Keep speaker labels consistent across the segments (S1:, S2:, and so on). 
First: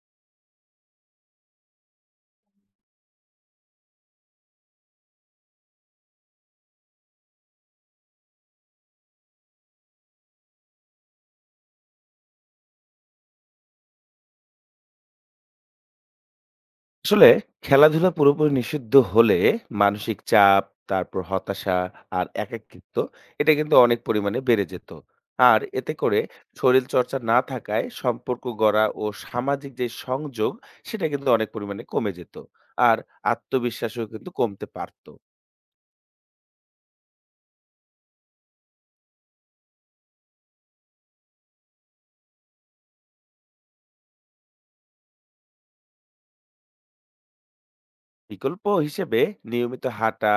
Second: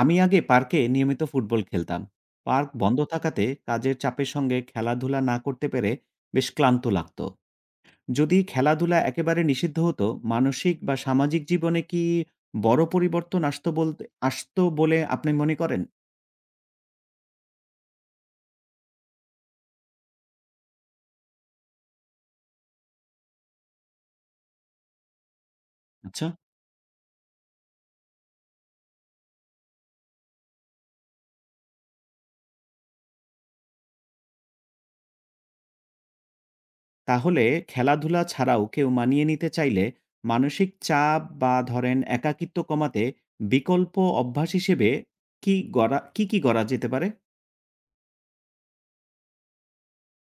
S1: আমি আগে পার্কে নিয়মিত ফুটবল খেলতাম। পার্ক বন্ধ থাকাতে কাজের চাপের সঙ্গে খেলাধুলা না করতে পেরে বেশ ক্লান্ত লাগতো। যদি খেলাধুলা একেবারে নিষিদ্ধ হতো, মানসিক বা সামাজিক জীবনে কি বড় পরিবর্তন আসতো বলে আপনি মনে করেন?
S2: আসলে খেলাধুলা পুরোপুরি নিষিদ্ধ হলে মানসিক চাপ, তারপর হতাশা আর একাকিত্ব এটা কিন্তু অনেক পরিমাণে বেড়ে যেত। আর এতে করে
S1: আচ্ছা।
S2: শরীর চর্চা না থাকায় সম্পর্ক গড়া ও সামাজিক যে সংযোগ সেটা কিন্তু অনেক পরিমাণে কমে যেত। আর আত্মবিশ্বাসও কিন্তু কমতে পারত।
S1: তাহলে খেলাধুলা ছাড়াও কেউ মানিয়ে নিতে চাইলে মানসিক চাপ বা ধরেন একাকিত্ব কমাতে বিকল্প অভ্যাস হিসেবে কি গড়া যেতে পারে?
S2: বিকল্প হিসেবে নিয়মিত হাঁটা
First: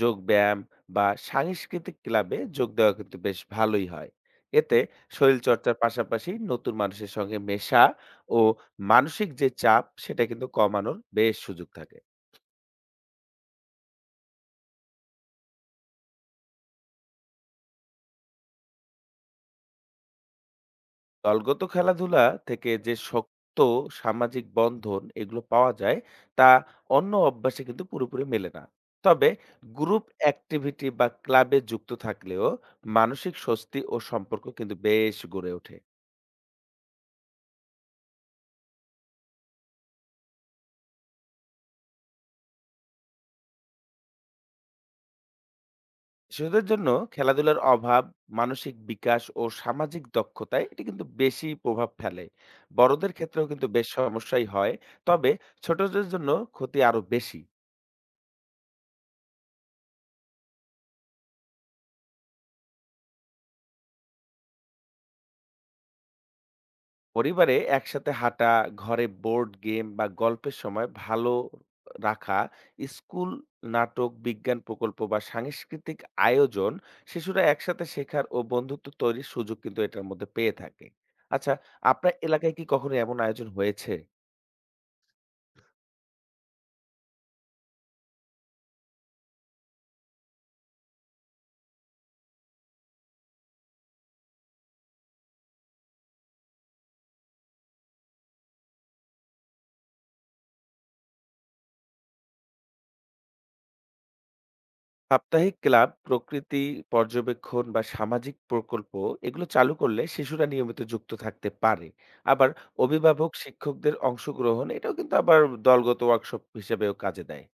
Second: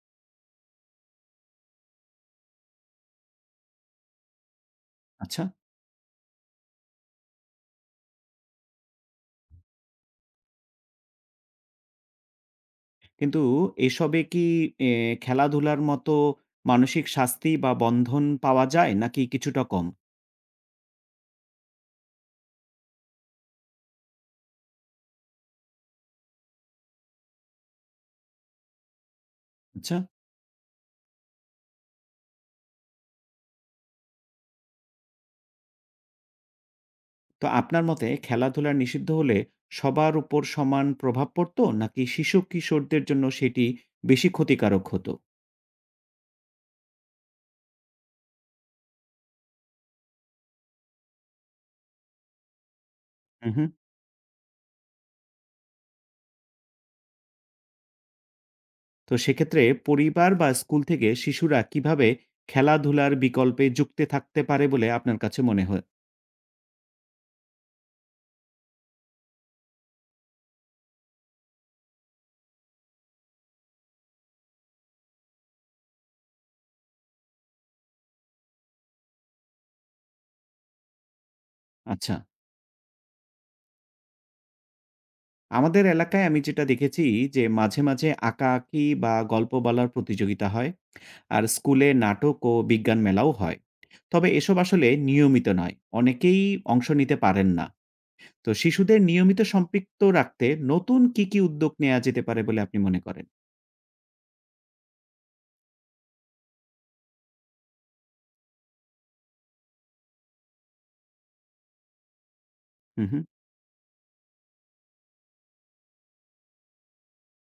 S2: যোগ ব্যায়াম বা সাংস্কৃতিক ক্লাবে যোগ দেওয়া কিন্তু বেশ ভালোই হয়। এতে শরীর
S1: আচ্ছা।
S2: চর্চার পাশাপাশি নতুন মানুষের সঙ্গে মেশা ও মানসিক যে চাপ সেটা কিন্তু কমানোর বেশ সুযোগ থাকে।
S1: কিন্তু এসবে কি এ খেলাধুলার মতো মানসিক শাস্তি বা বন্ধন পাওয়া যায় নাকি কিছুটা কম?
S2: দলগত খেলাধুলা থেকে যে শক্ত সামাজিক বন্ধন এগুলো পাওয়া যায় তা অন্য অভ্যাসে কিন্তু পুরোপুরি মেলে না। তবে
S1: আচ্ছা।
S2: গ্রুপ অ্যাক্টিভিটি বা ক্লাবে যুক্ত থাকলেও মানসিক স্বস্তি ও সম্পর্ক কিন্তু বেশ গড়ে ওঠে।
S1: তো আপনার মতে খেলাধুলা নিষিদ্ধ হলে সবার উপর সমান প্রভাব পড়তো নাকি শিশু-কিশোরদের জন্য সেটি বেশি ক্ষতিকারক হতো?
S2: শিশুদের জন্য খেলাধুলার অভাব মানসিক বিকাশ ও সামাজিক দক্ষতায় এটি কিন্তু বেশি প্রভাব ফেলে। বড়দের ক্ষেত্রেও
S1: হুম,
S2: কিন্তু
S1: হুম।
S2: বেশ সমস্যাই হয়, তবে ছোটদের জন্য ক্ষতি আরো বেশি।
S1: তো সেক্ষেত্রে পরিবার বা স্কুল থেকে শিশুরা কিভাবে খেলাধুলার বিকল্পে যুক্তে থাকতে পারে বলে আপনার কাছে মনে হয়?
S2: পরিবারে একসাথে হাঁটা, ঘরে বোর্ড গেম বা গল্পের সময় ভালো রাখা, স্কুল নাটক বিজ্ঞান প্রকল্প বা সাংস্কৃতিক আয়োজন, শিশুরা একসাথে শেখার ও বন্ধুত্ব তৈরির সুযোগ কিন্তু এটার মধ্যে পেয়ে থাকে। আচ্ছা, আপনার
S1: আচ্ছা।
S2: এলাকায় কি কখনো এমন আয়োজন হয়েছে?
S1: আমাদের এলাকায় আমি যেটা দেখেছি যে মাঝে, মাঝে আঁকাআঁকি বা গল্প বলার প্রতিযোগিতা হয়। আর স্কুলে নাটক ও বিজ্ঞান মেলাও হয়, তবে এসব আসলে নিয়মিত নয়, অনেকেই অংশ নিতে পারেন না। তো শিশুদের নিয়মিত সম্পৃক্ত রাখতে নতুন কি কি উদ্যোগ নেওয়া যেতে পারে বলে আপনি মনে করেন?
S2: সাপ্তাহিক ক্লাব, প্রকৃতি পর্যবেক্ষণ বা সামাজিক প্রকল্প এগুলো চালু করলে শিশুরা নিয়মিত যুক্ত থাকতে পারে। আবার
S1: হুম, হুম।
S2: অভিভাবক, শিক্ষকদের অংশগ্রহণ এটাও কিন্তু আবার দলগত ওয়ার্কশপ হিসেবেও কাজে দেয়।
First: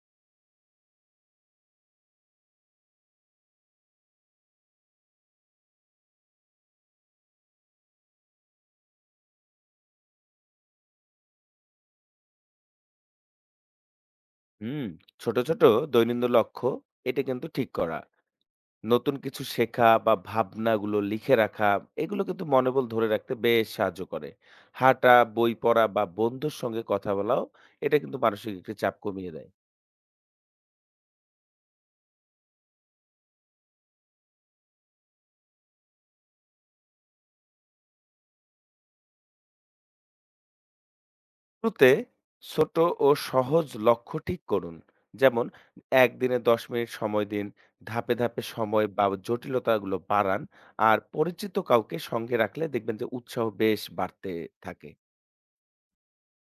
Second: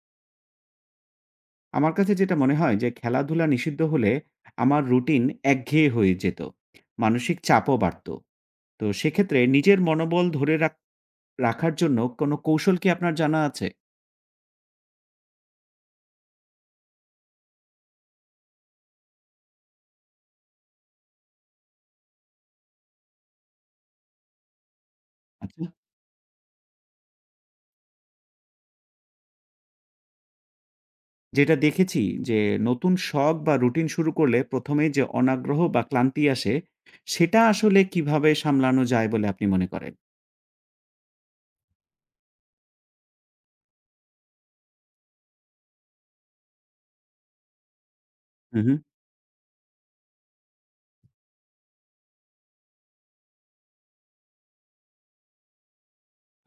S1: আমার কাছে যেটা মনে হয় যে খেলাধুলা নিষিদ্ধ হলে আমার রুটিন একঘেয়ে হয়ে যেত, মানসিক চাপও বাড়তো। তো সেক্ষেত্রে নিজের মনোবল রাখার জন্য কোনো কৌশল কি আপনার জানা আছে?
S2: হুম, ছোট, ছোট দৈনন্দিন লক্ষ্য এটা কিন্তু ঠিক করা। নতুন কিছু শেখা বা ভাবনাগুলো লিখে রাখা এগুলো কিন্তু মনোবল ধরে রাখতে বেশ সাহায্য করে। হাঁটা, বই
S1: আচ্ছা।
S2: পড়া বা বন্ধুর সঙ্গে কথা বলাও এটা কিন্তু মানসিক একটি চাপ কমিয়ে দেয়।
S1: যেটা দেখেছি যে নতুন শখ বা রুটিন শুরু করলে প্রথমেই যে অনাগ্রহ বা ক্লান্তি আসে, সেটা আসলে কিভাবে সামলানো যায় বলে আপনি মনে করেন?
S2: শুরুতে ছোট ও সহজ লক্ষ্য ঠিক করুন, যেমন একদিনে ১০ মিনিট সময় দিন, ধাপে ধাপে
S1: হুম, হুম।
S2: সময় বা জটিলতাগুলো বাড়ান। আর পরিচিত কাউকে সঙ্গে রাখলে দেখবেন যে উৎসাহ বেশ বাড়তে থাকে।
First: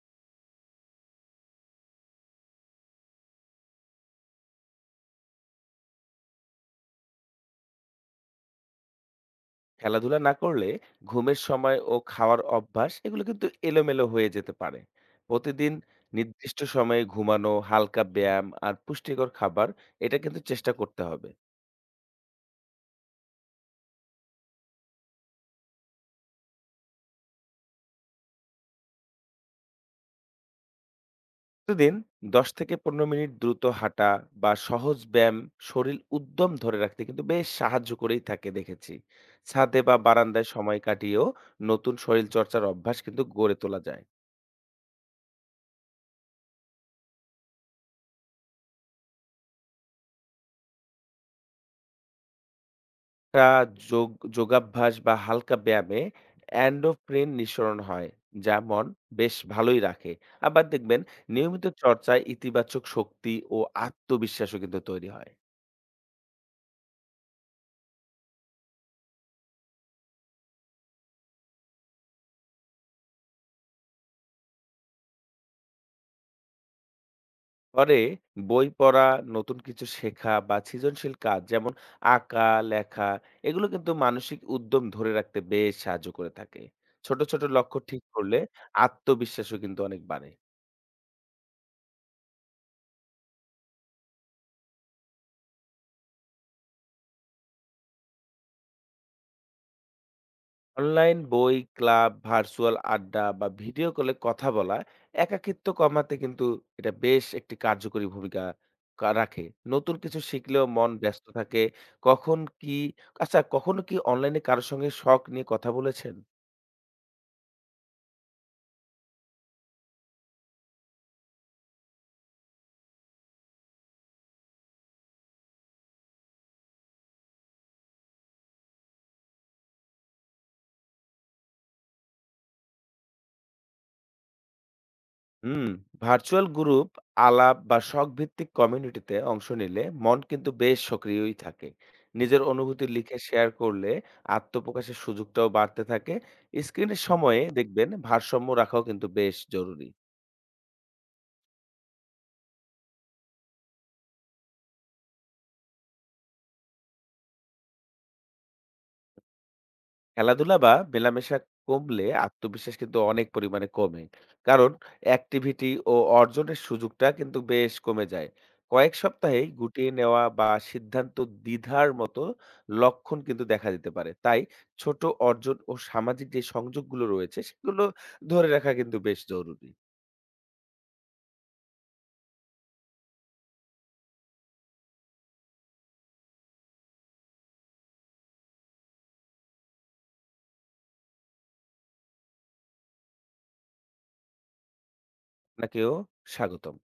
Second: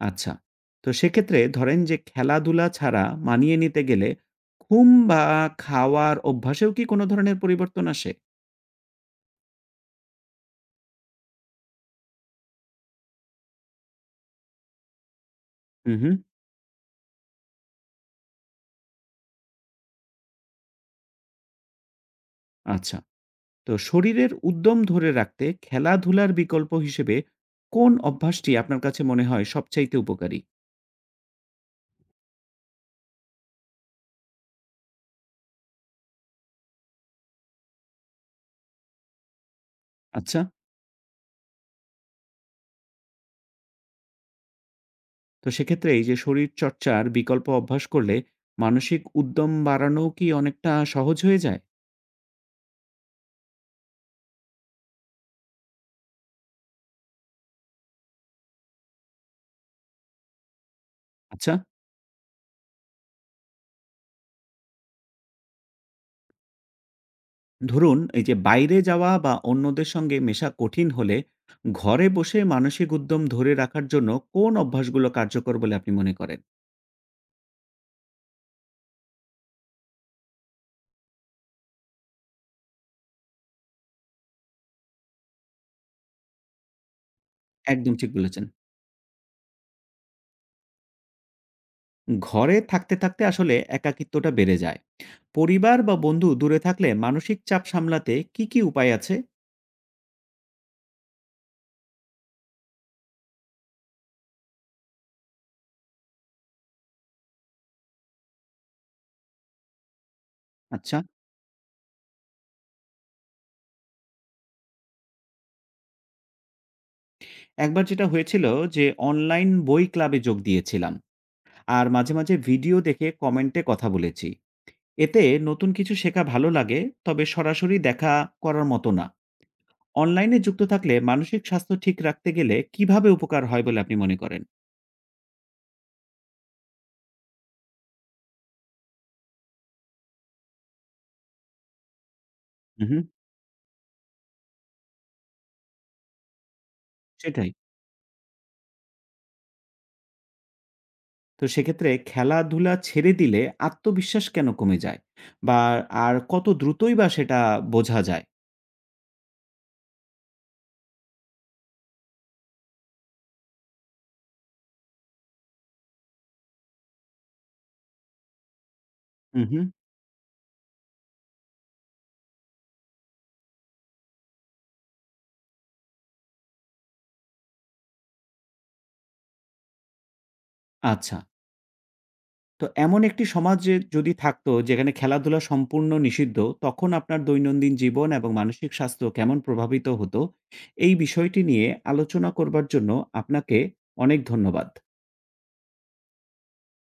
S1: আচ্ছা। তো সেক্ষেত্রে ধরেন যে খেলাধুলা ছাড়া মানিয়ে নিতে গেলে ঘুম বা খাওয়ার অভ্যাসেও কি কোনো ধরনের পরিবর্তন আসে?
S2: খেলাধুলা না করলে ঘুমের সময় ও খাওয়ার অভ্যাস এগুলো কিন্তু এলোমেলো হয়ে যেতে পারে। প্রতিদিন
S1: হুম, হুম।
S2: নির্দিষ্ট সময়ে ঘুমানো, হালকা ব্যায়াম আর পুষ্টিকর খাবার এটা কিন্তু চেষ্টা করতে হবে।
S1: আচ্ছা। তো শরীরের উদ্যম ধরে রাখতে খেলাধুলার বিকল্প হিসেবে কোন অভ্যাসটি আপনার কাছে মনে হয় সবচাইতে উপকারী?
S2: প্রতিদিন ১০ থেকে ১৫ মিনিট দ্রুত হাঁটা বা সহজ ব্যায়াম শরীর উদ্যম ধরে রাখতে কিন্তু বেশ সাহায্য করেই থাকে দেখেছি। ছাদে বা
S1: আচ্ছা।
S2: বারান্দায় সময় কাটিয়েও নতুন শরীর চর্চার অভ্যাস কিন্তু গড়ে তোলা যায়।
S1: তো সেক্ষেত্রে এই যে শরীরচর্চার বিকল্প অভ্যাস করলে মানসিক উদ্যম বাড়ানোও কি অনেকটা সহজ হয়ে যায়?
S2: তা যোগ যোগাভ্যাস বা হালকা ব্যায়ামে এন্ডোফ্রেন নিঃসরণ হয়, যা মন বেশ ভালোই রাখে। আবার দেখবেন
S1: আচ্ছা,
S2: নিয়মিত চর্চায় ইতিবাচক শক্তি ও আত্মবিশ্বাসও কিন্তু তৈরি হয়।
S1: ধরুন এই যে বাইরে যাওয়া বা অন্যদের সঙ্গে মেশা কঠিন হলে ঘরে বসে মানসিক উদ্যম ধরে রাখার জন্য কোন অভ্যাসগুলো কার্যকর বলে আপনি মনে করেন?
S2: ঘরে বই পড়া, নতুন কিছু শেখা বা সৃজনশীল কাজ যেমন আঁকা, লেখা এগুলো কিন্তু মানসিক উদ্যম ধরে রাখতে বেশ সাহায্য করে থাকে। ছোট, ছোট লক্ষ্য
S1: একদম
S2: ঠিক
S1: ঠিক
S2: করলে
S1: বলেছেন।
S2: আত্মবিশ্বাসও কিন্তু অনেক বাড়ে।
S1: ঘরে থাকতে, থাকতে আসলে একাকিত্বটা বেড়ে যায়। পরিবার বা বন্ধু দূরে থাকলে মানসিক চাপ সামলাতে কি, কি উপায় আছে?
S2: অনলাইন বই ক্লাব, ভার্চুয়াল আড্ডা বা ভিডিও কলে কথা বলা একাকিত্ব কমাতে কিন্তু এটা বেশ একটি কার্যকরী ভূমিকা রাখে। নতুন কিছু শিখলেও মন
S1: আচ্ছা,
S2: ব্যস্ত থাকে। কখন কি আচ্ছা, কখনো কি অনলাইনে কারো সঙ্গে শখ নিয়ে কথা বলেছেন?
S1: একবার যেটা হয়েছিল যে অনলাইন বই ক্লাবে যোগ দিয়েছিলাম। আর মাঝে, মাঝে ভিডিও দেখে কমেন্টে কথা বলেছি। এতে নতুন কিছু শেখা ভালো লাগে, তবে সরাসরি দেখা করার মতো না। অনলাইনে যুক্ত থাকলে মানসিক স্বাস্থ্য ঠিক রাখতে গেলে কিভাবে উপকার হয় বলে আপনি মনে করেন?
S2: হুম, ভার্চুয়াল গ্রুপ আলাপ বা শখ ভিত্তিক কমিউনিটিতে অংশ নিলে মন কিন্তু বেশ সক্রিয়ই থাকে। নিজের
S1: হু,
S2: অনুভূতি
S1: হু।
S2: লিখে শেয়ার করলে আত্মপ্রকাশের সুযোগটাও বাড়তে থাকে। স্ক্রিনের সময়ে
S1: সেটাই।
S2: দেখবেন ভারসাম্য রাখাও কিন্তু বেশ জরুরি।
S1: তো সেক্ষেত্রে খেলাধুলা ছেড়ে দিলে আত্মবিশ্বাস কেন কমে যায়? বা আর কত দ্রুতই বা সেটা বোঝা যায়?
S2: খেলাধুলা বা মেলামেশা কমলে আত্মবিশ্বাস কিন্তু অনেক পরিমাণে কমে, কারণ অ্যাক্টিভিটি ও অর্জনের সুযোগটা কিন্তু বেশ কমে যায়। কয়েক সপ্তাহে
S1: হু, হু।
S2: গুটিয়ে নেওয়া বা সিদ্ধান্ত দ্বিধার মতো লক্ষণ কিন্তু দেখা দিতে পারে, তাই ছোট অর্জন ও সামাজিক যে সংযোগগুলো রয়েছে সেগুলো ধরে রাখা কিন্তু বেশ জরুরি।
S1: আচ্ছা। তো এমন একটি সমাজে যদি থাকতো যেখানে খেলাধুলা সম্পূর্ণ নিষিদ্ধ, তখন আপনার দৈনন্দিন জীবন এবং মানসিক স্বাস্থ্য কেমন প্রভাবিত হতো? এই বিষয়টি নিয়ে আলোচনা করবার জন্য আপনাকে অনেক ধন্যবাদ।
S2: আপনাকেও স্বাগতম।